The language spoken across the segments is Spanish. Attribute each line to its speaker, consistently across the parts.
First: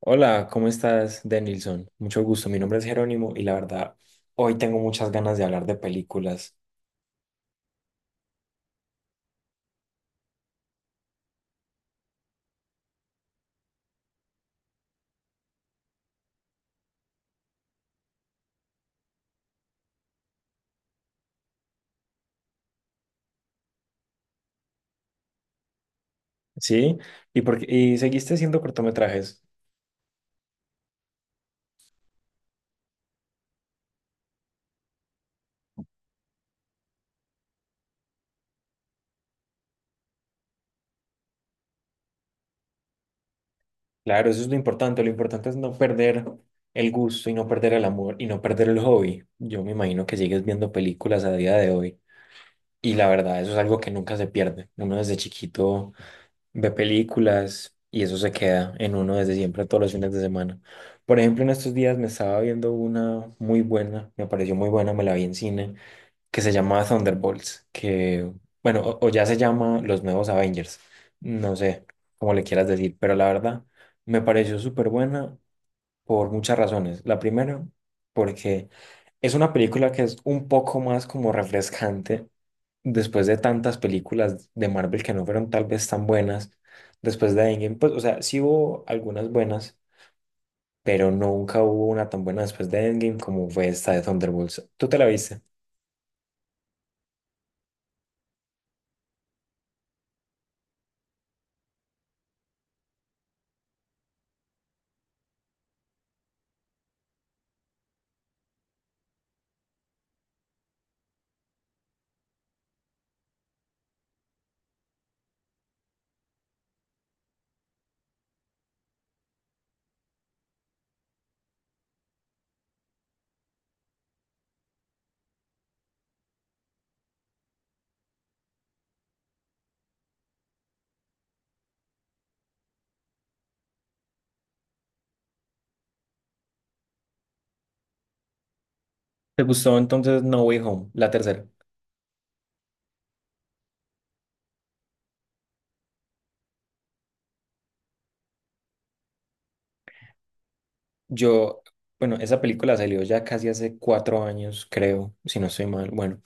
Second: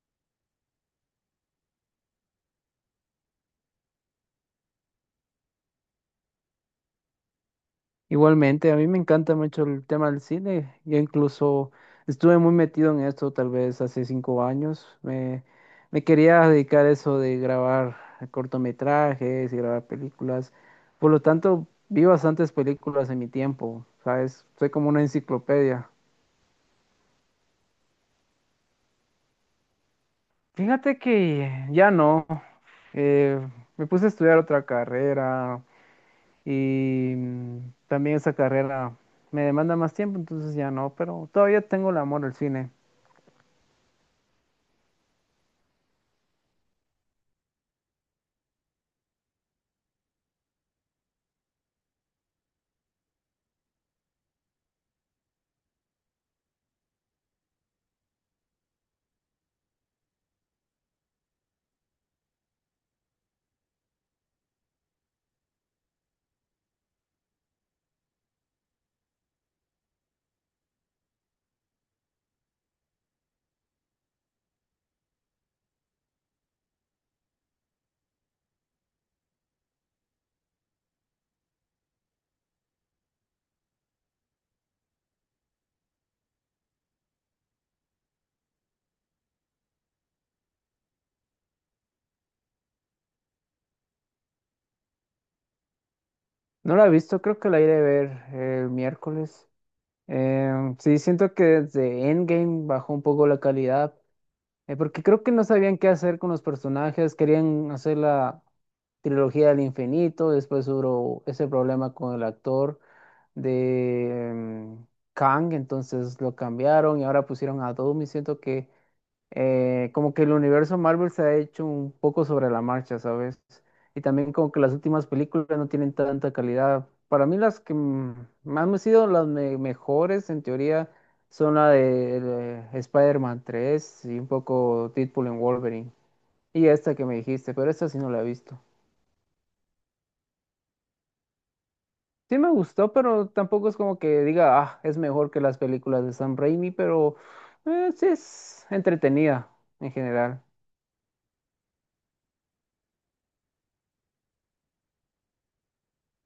Speaker 1: Hola, ¿cómo estás, Denilson? Mucho gusto, mi nombre es Jerónimo y la verdad, hoy tengo muchas ganas de hablar de películas.
Speaker 2: Igualmente, a mí me encanta mucho el tema del cine. Yo incluso estuve muy metido en esto tal vez hace 5 años. Me quería dedicar a eso de grabar cortometrajes y grabar películas. Por lo tanto, vi bastantes películas en mi tiempo, ¿sabes? Soy como una enciclopedia.
Speaker 1: ¿Sí? ¿Y seguiste haciendo cortometrajes?
Speaker 2: Fíjate que ya no. Eh, Me puse a estudiar otra carrera y también esa carrera me demanda más tiempo, entonces ya no, pero todavía tengo el amor al cine.
Speaker 1: Claro, eso es lo importante es no perder el gusto y no perder el amor y no perder el hobby. Yo me imagino que sigues viendo películas a día de hoy y la verdad, eso es algo que nunca se pierde. Uno desde chiquito ve películas y eso se queda en uno desde siempre, todos los fines de semana. Por ejemplo, en estos días me estaba viendo una muy buena, me pareció muy buena, me la vi en cine, que se llama Thunderbolts, que, bueno, o ya se llama Los Nuevos Avengers, no sé cómo le quieras decir, pero la verdad me pareció súper buena por muchas razones. La primera, porque es una película que es un poco más como refrescante después de tantas películas de Marvel que no fueron tal vez tan buenas, después de Endgame, pues, o sea, sí hubo algunas buenas, pero nunca hubo una tan buena después de Endgame como fue esta de Thunderbolts. ¿Tú te la viste?
Speaker 2: No la he visto, creo que la iré a ver el miércoles. Sí, siento que desde Endgame bajó un poco la calidad, porque creo que no sabían qué hacer con los personajes, querían hacer la trilogía del infinito, después hubo ese problema con el actor de Kang, entonces lo cambiaron y ahora pusieron a Doom y siento que como que el universo Marvel se ha hecho un poco sobre la marcha, ¿sabes? Y también como que las últimas películas no tienen tanta calidad. Para mí las que más me han sido las mejores en teoría son la de Spider-Man 3 y un poco Deadpool en Wolverine. Y esta que me dijiste, pero esta sí no la he visto.
Speaker 1: ¿Te gustó entonces No Way Home, la tercera?
Speaker 2: Sí me gustó, pero tampoco es como que diga, ah, es mejor que las películas de Sam Raimi, pero sí es entretenida en general.
Speaker 1: Yo, bueno, esa película salió ya casi hace 4 años, creo, si no estoy mal, bueno.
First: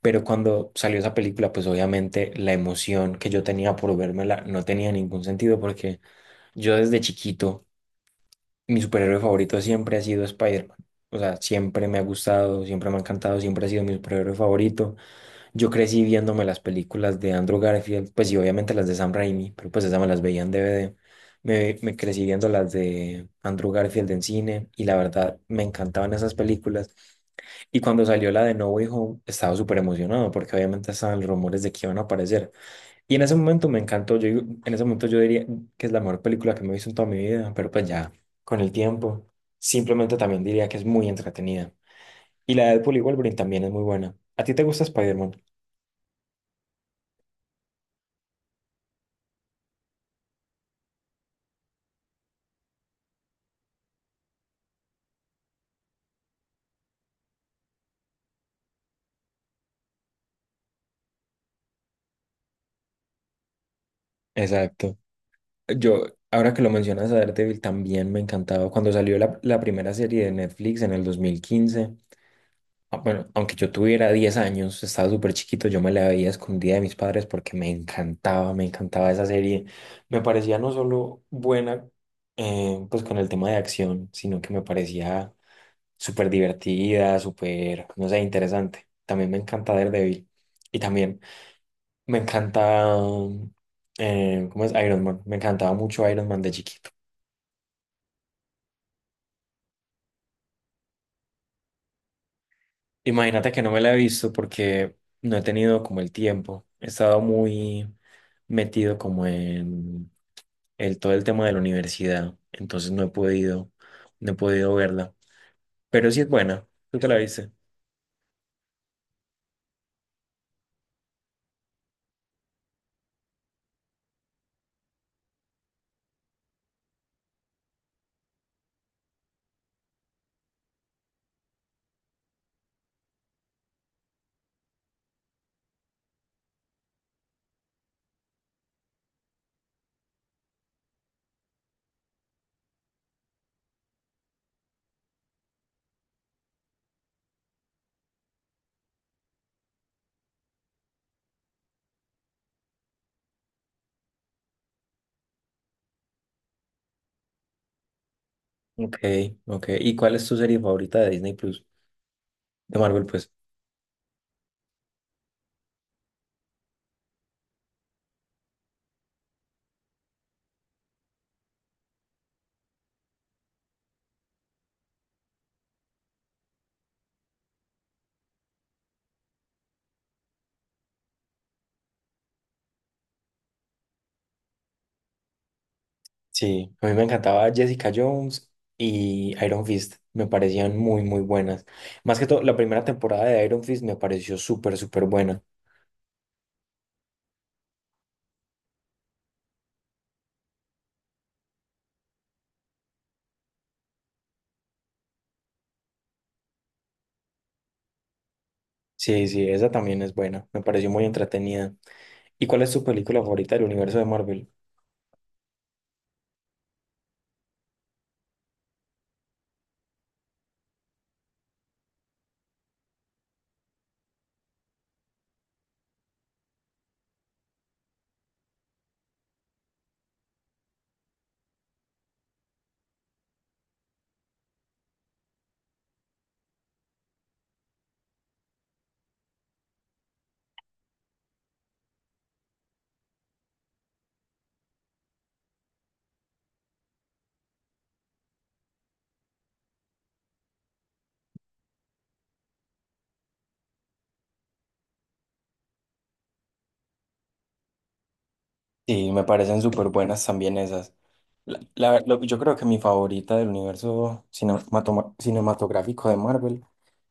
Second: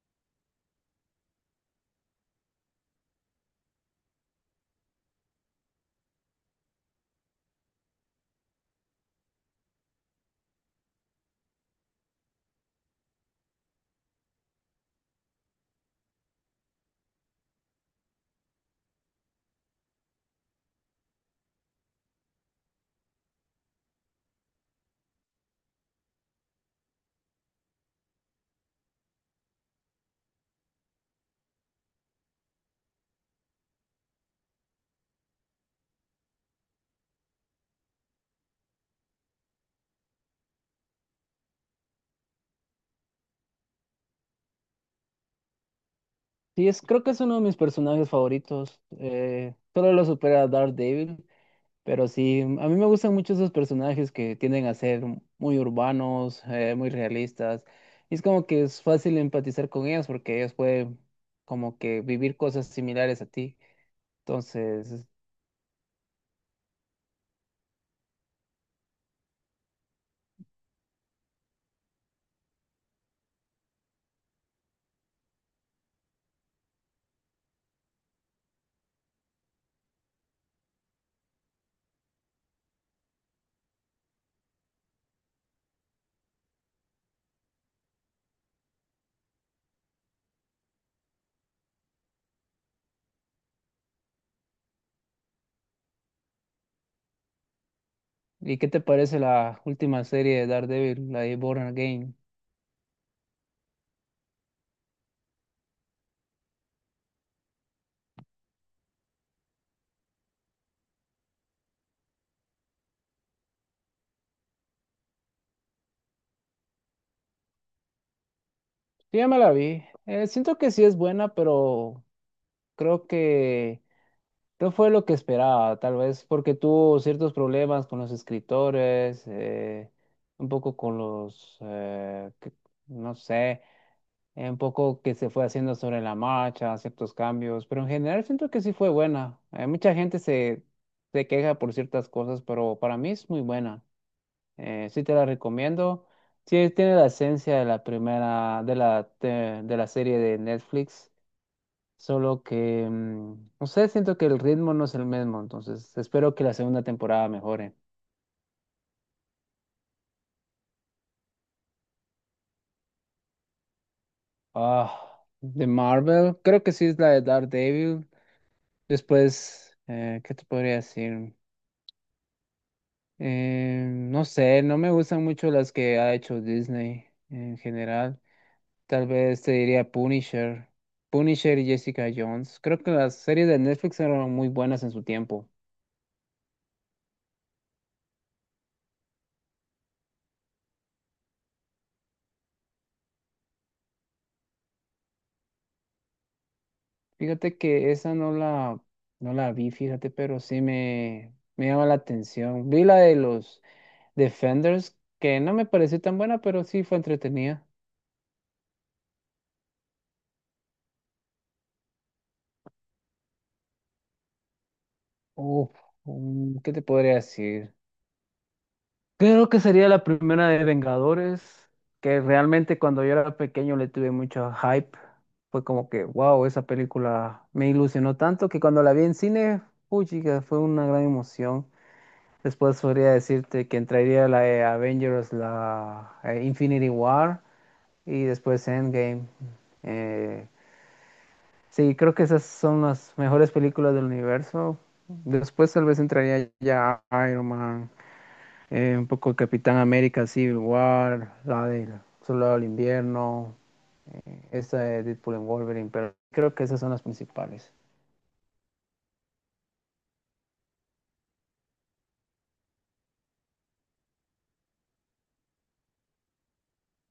Speaker 1: Pero cuando salió esa película, pues obviamente la emoción que yo tenía por vérmela no tenía ningún sentido porque yo desde chiquito mi superhéroe favorito siempre ha sido Spider-Man. O sea, siempre me ha gustado, siempre me ha encantado, siempre ha sido mi superhéroe favorito. Yo crecí viéndome las películas de Andrew Garfield, pues y obviamente las de Sam Raimi, pero pues esas me las veía en DVD. Me crecí viendo las de Andrew Garfield en cine y la verdad me encantaban esas películas. Y cuando salió la de No Way Home, estaba súper emocionado porque obviamente estaban los rumores de que iban a aparecer. Y en ese momento me encantó. En ese momento yo diría que es la mejor película que me he visto en toda mi vida, pero pues ya con el tiempo simplemente también diría que es muy entretenida. Y la de Deadpool y Wolverine también es muy buena. ¿A ti te gusta Spider-Man?
Speaker 2: Sí, es, creo que es uno de mis personajes favoritos. Solo lo supera Daredevil, pero sí, a mí me gustan mucho esos personajes que tienden a ser muy urbanos, muy realistas. Y es como que es fácil empatizar con ellos porque ellos pueden como que vivir cosas similares a ti.
Speaker 1: Exacto.
Speaker 2: Entonces,
Speaker 1: Yo, ahora que lo mencionas a Daredevil, también me encantaba. Cuando salió la primera serie de Netflix en el 2015. Ah, bueno, aunque yo tuviera 10 años, estaba súper chiquito, yo me la veía escondida de mis padres porque me encantaba esa serie. Me parecía no solo buena, pues con el tema de acción, sino que me parecía súper divertida, súper, no sé, interesante. También me encanta Daredevil y también me encanta, ¿cómo es? Iron Man. Me encantaba mucho Iron Man de chiquito.
Speaker 2: ¿y qué te parece la última serie de Daredevil, la de Born Again?
Speaker 1: Imagínate que no me la he visto porque no he tenido como el tiempo. He estado muy metido como en el, todo el tema de la universidad, entonces no he podido, verla, pero sí es buena, tú te la viste.
Speaker 2: Sí, ya me la vi. Siento que sí es buena, pero creo que... No fue lo que esperaba, tal vez porque tuvo ciertos problemas con los escritores, un poco con los, no sé, un poco que se fue haciendo sobre la marcha, ciertos cambios, pero en general siento que sí fue buena. Mucha gente se queja por ciertas cosas, pero para mí es muy buena. Sí te la recomiendo. Sí, tiene la esencia de la primera, de la serie de Netflix. Solo que, no sé, siento que el ritmo no es el mismo, entonces espero que la segunda temporada mejore.
Speaker 1: Ok, ok. ¿Y cuál es tu serie favorita de Disney Plus? De Marvel, pues.
Speaker 2: Ah, de Marvel, creo que sí es la de Daredevil. Después, ¿qué te podría decir? No sé, no me gustan mucho las que ha hecho Disney en general. Tal vez te diría Punisher, Punisher y Jessica Jones. Creo que las series de Netflix eran muy buenas en su tiempo.
Speaker 1: Sí, a mí me encantaba Jessica Jones y Iron Fist, me parecían muy, muy buenas. Más que todo, la primera temporada de Iron Fist me pareció súper, súper buena.
Speaker 2: Fíjate que esa no la, no la vi, fíjate, pero sí me llama la atención. Vi la de los Defenders, que no me pareció tan buena, pero sí fue entretenida.
Speaker 1: Sí, sí, esa también es buena, me pareció muy entretenida. ¿Y cuál es tu película favorita del universo de Marvel?
Speaker 2: Uf, ¿qué te podría decir? Creo que sería la primera de Vengadores, que realmente cuando yo era pequeño le tuve mucho hype. Fue como que, wow, esa película me ilusionó tanto que cuando la vi en cine, uy, chica, fue una gran emoción. Después podría decirte que entraría la de Avengers, la Infinity War y después Endgame. Eh, sí, creo que esas son las mejores películas del universo. Después tal vez entraría ya Iron Man, un poco Capitán América, Civil War, la del Soldado del Invierno, esta de Deadpool and Wolverine, pero creo que esas son las principales.
Speaker 1: Sí, me parecen súper buenas también esas. Yo creo que mi favorita del universo cinematográfico de Marvel,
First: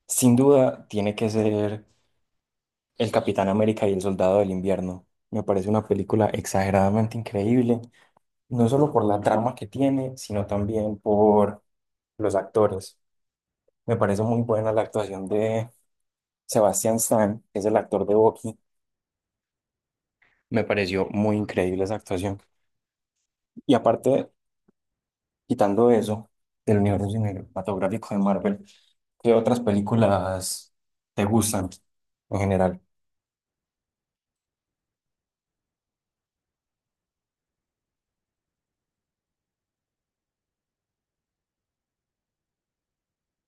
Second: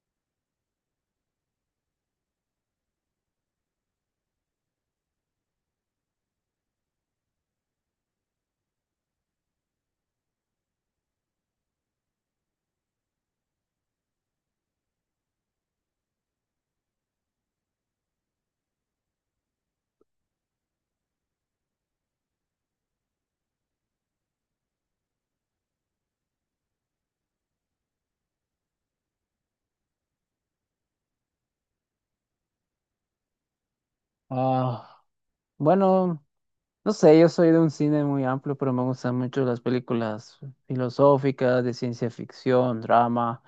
Speaker 1: sin duda, tiene que ser el Capitán América y el Soldado del Invierno. Me parece una película exageradamente increíble, no solo por la trama que tiene, sino también por los actores. Me parece muy buena la actuación de Sebastian Stan, que es el actor de Bucky. Me pareció muy increíble esa actuación. Y aparte, quitando eso del universo cinematográfico de Marvel, ¿qué otras películas te gustan en general?
Speaker 2: Ah, bueno, no sé, yo soy de un cine muy amplio, pero me gustan mucho las películas filosóficas, de ciencia ficción, drama.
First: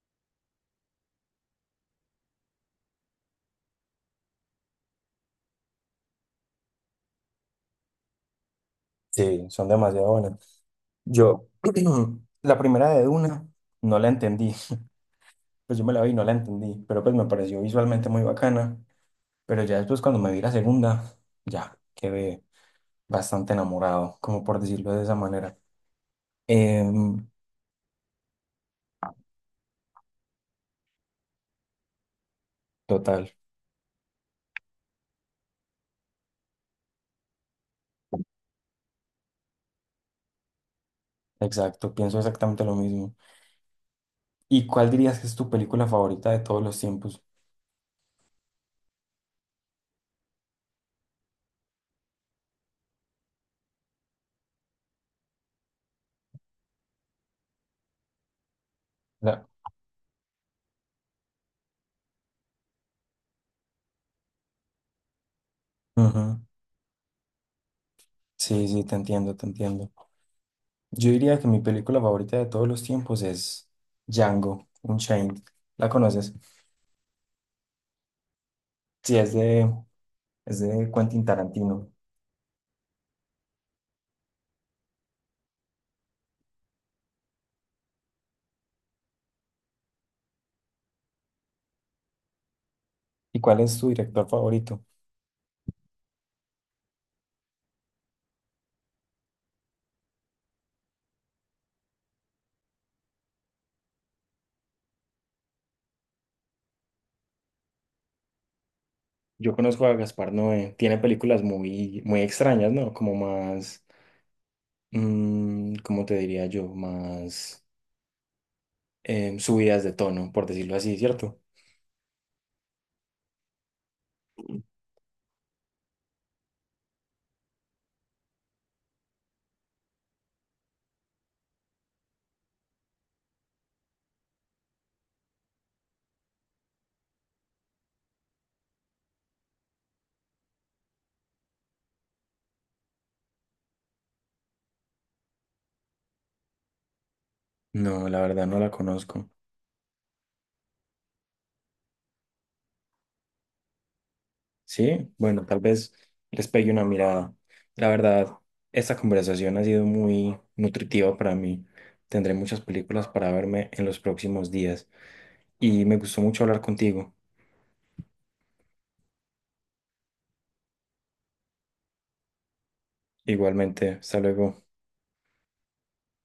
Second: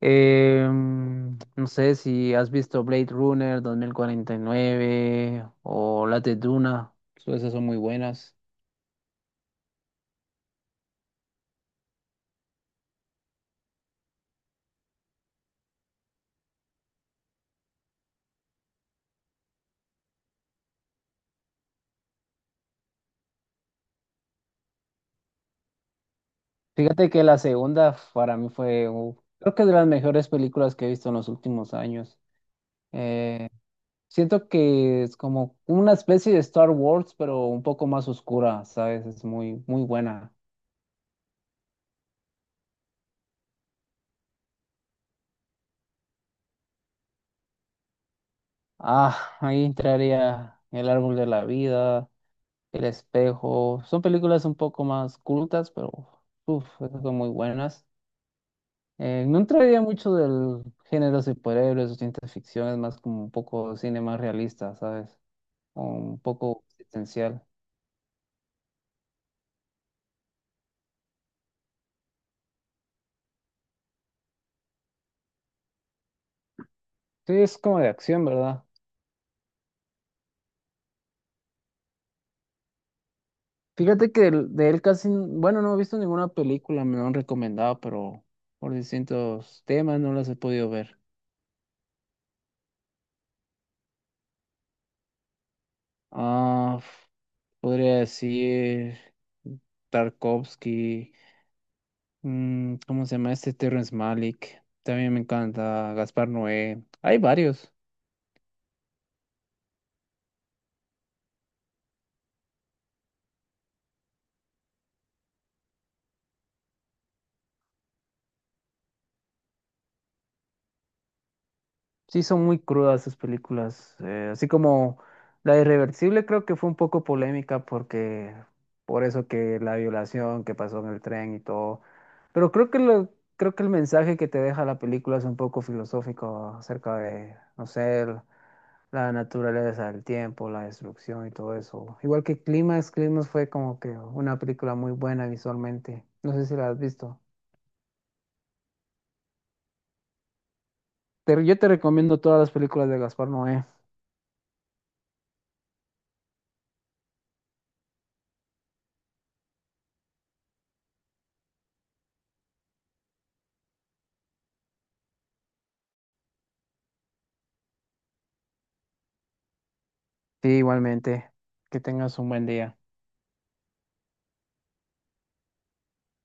Speaker 2: No sé si has visto Blade Runner 2049 o las de Duna, esas son muy buenas.
Speaker 1: Sí, son demasiado buenas. Yo, la primera de Duna, no la entendí. Pues yo me la vi y no la entendí, pero pues me pareció visualmente muy bacana. Pero ya después cuando me vi la segunda, ya quedé bastante enamorado, como por decirlo de esa manera.
Speaker 2: Fíjate que
Speaker 1: Em,
Speaker 2: la segunda para mí fue, creo que es de las mejores películas que he visto en los últimos años.
Speaker 1: Total,
Speaker 2: Eh, Siento que es como una especie de Star Wars, pero un poco más oscura, ¿sabes? Es muy, muy buena.
Speaker 1: exacto, pienso exactamente lo mismo. ¿Y cuál dirías que es tu película favorita de todos los tiempos?
Speaker 2: Ah, ahí entraría El Árbol de la Vida, El Espejo. Son películas un poco más cultas, pero uf, esas son muy buenas. No entraría mucho del género de superhéroes o ciencia ficción, es más como un poco cine más realista, ¿sabes? O un
Speaker 1: Ujú.
Speaker 2: poco existencial.
Speaker 1: Sí, sí, te entiendo, te entiendo. Yo diría que mi película favorita de todos los tiempos es Django Unchained. ¿La conoces?
Speaker 2: Sí, es como de acción, ¿verdad?
Speaker 1: Sí, es de Quentin Tarantino.
Speaker 2: Fíjate que de él casi, bueno, no he visto ninguna película, me lo han recomendado, pero por distintos temas no las he podido ver.
Speaker 1: ¿Y cuál es tu director favorito?
Speaker 2: Ah. Podría decir Tarkovsky, ¿cómo se llama este? Terrence Malick. También me encanta Gaspar Noé. Hay varios.
Speaker 1: Yo conozco a Gaspar Noé. Tiene películas muy, muy extrañas, ¿no? Como más, ¿cómo te diría yo? Más subidas de tono, por decirlo así, ¿cierto?
Speaker 2: Sí, son muy crudas sus películas. Así como La Irreversible creo que fue un poco polémica porque por eso que la violación que pasó en el tren y todo. Pero creo que el mensaje que te deja la película es un poco filosófico acerca de, no sé, la naturaleza del tiempo, la destrucción y todo eso. Igual que Climax, Climax fue como que una película muy buena visualmente. No sé si la has visto.
Speaker 1: No, la verdad no la conozco.
Speaker 2: Pero yo te recomiendo todas las películas de Gaspar Noé.
Speaker 1: Sí, bueno, tal vez les pegue una mirada. La verdad, esta conversación ha sido muy nutritiva para mí. Tendré muchas películas para verme en los próximos días y me gustó mucho hablar contigo.
Speaker 2: Sí, igualmente. Que tengas un buen día.
Speaker 1: Igualmente, hasta luego.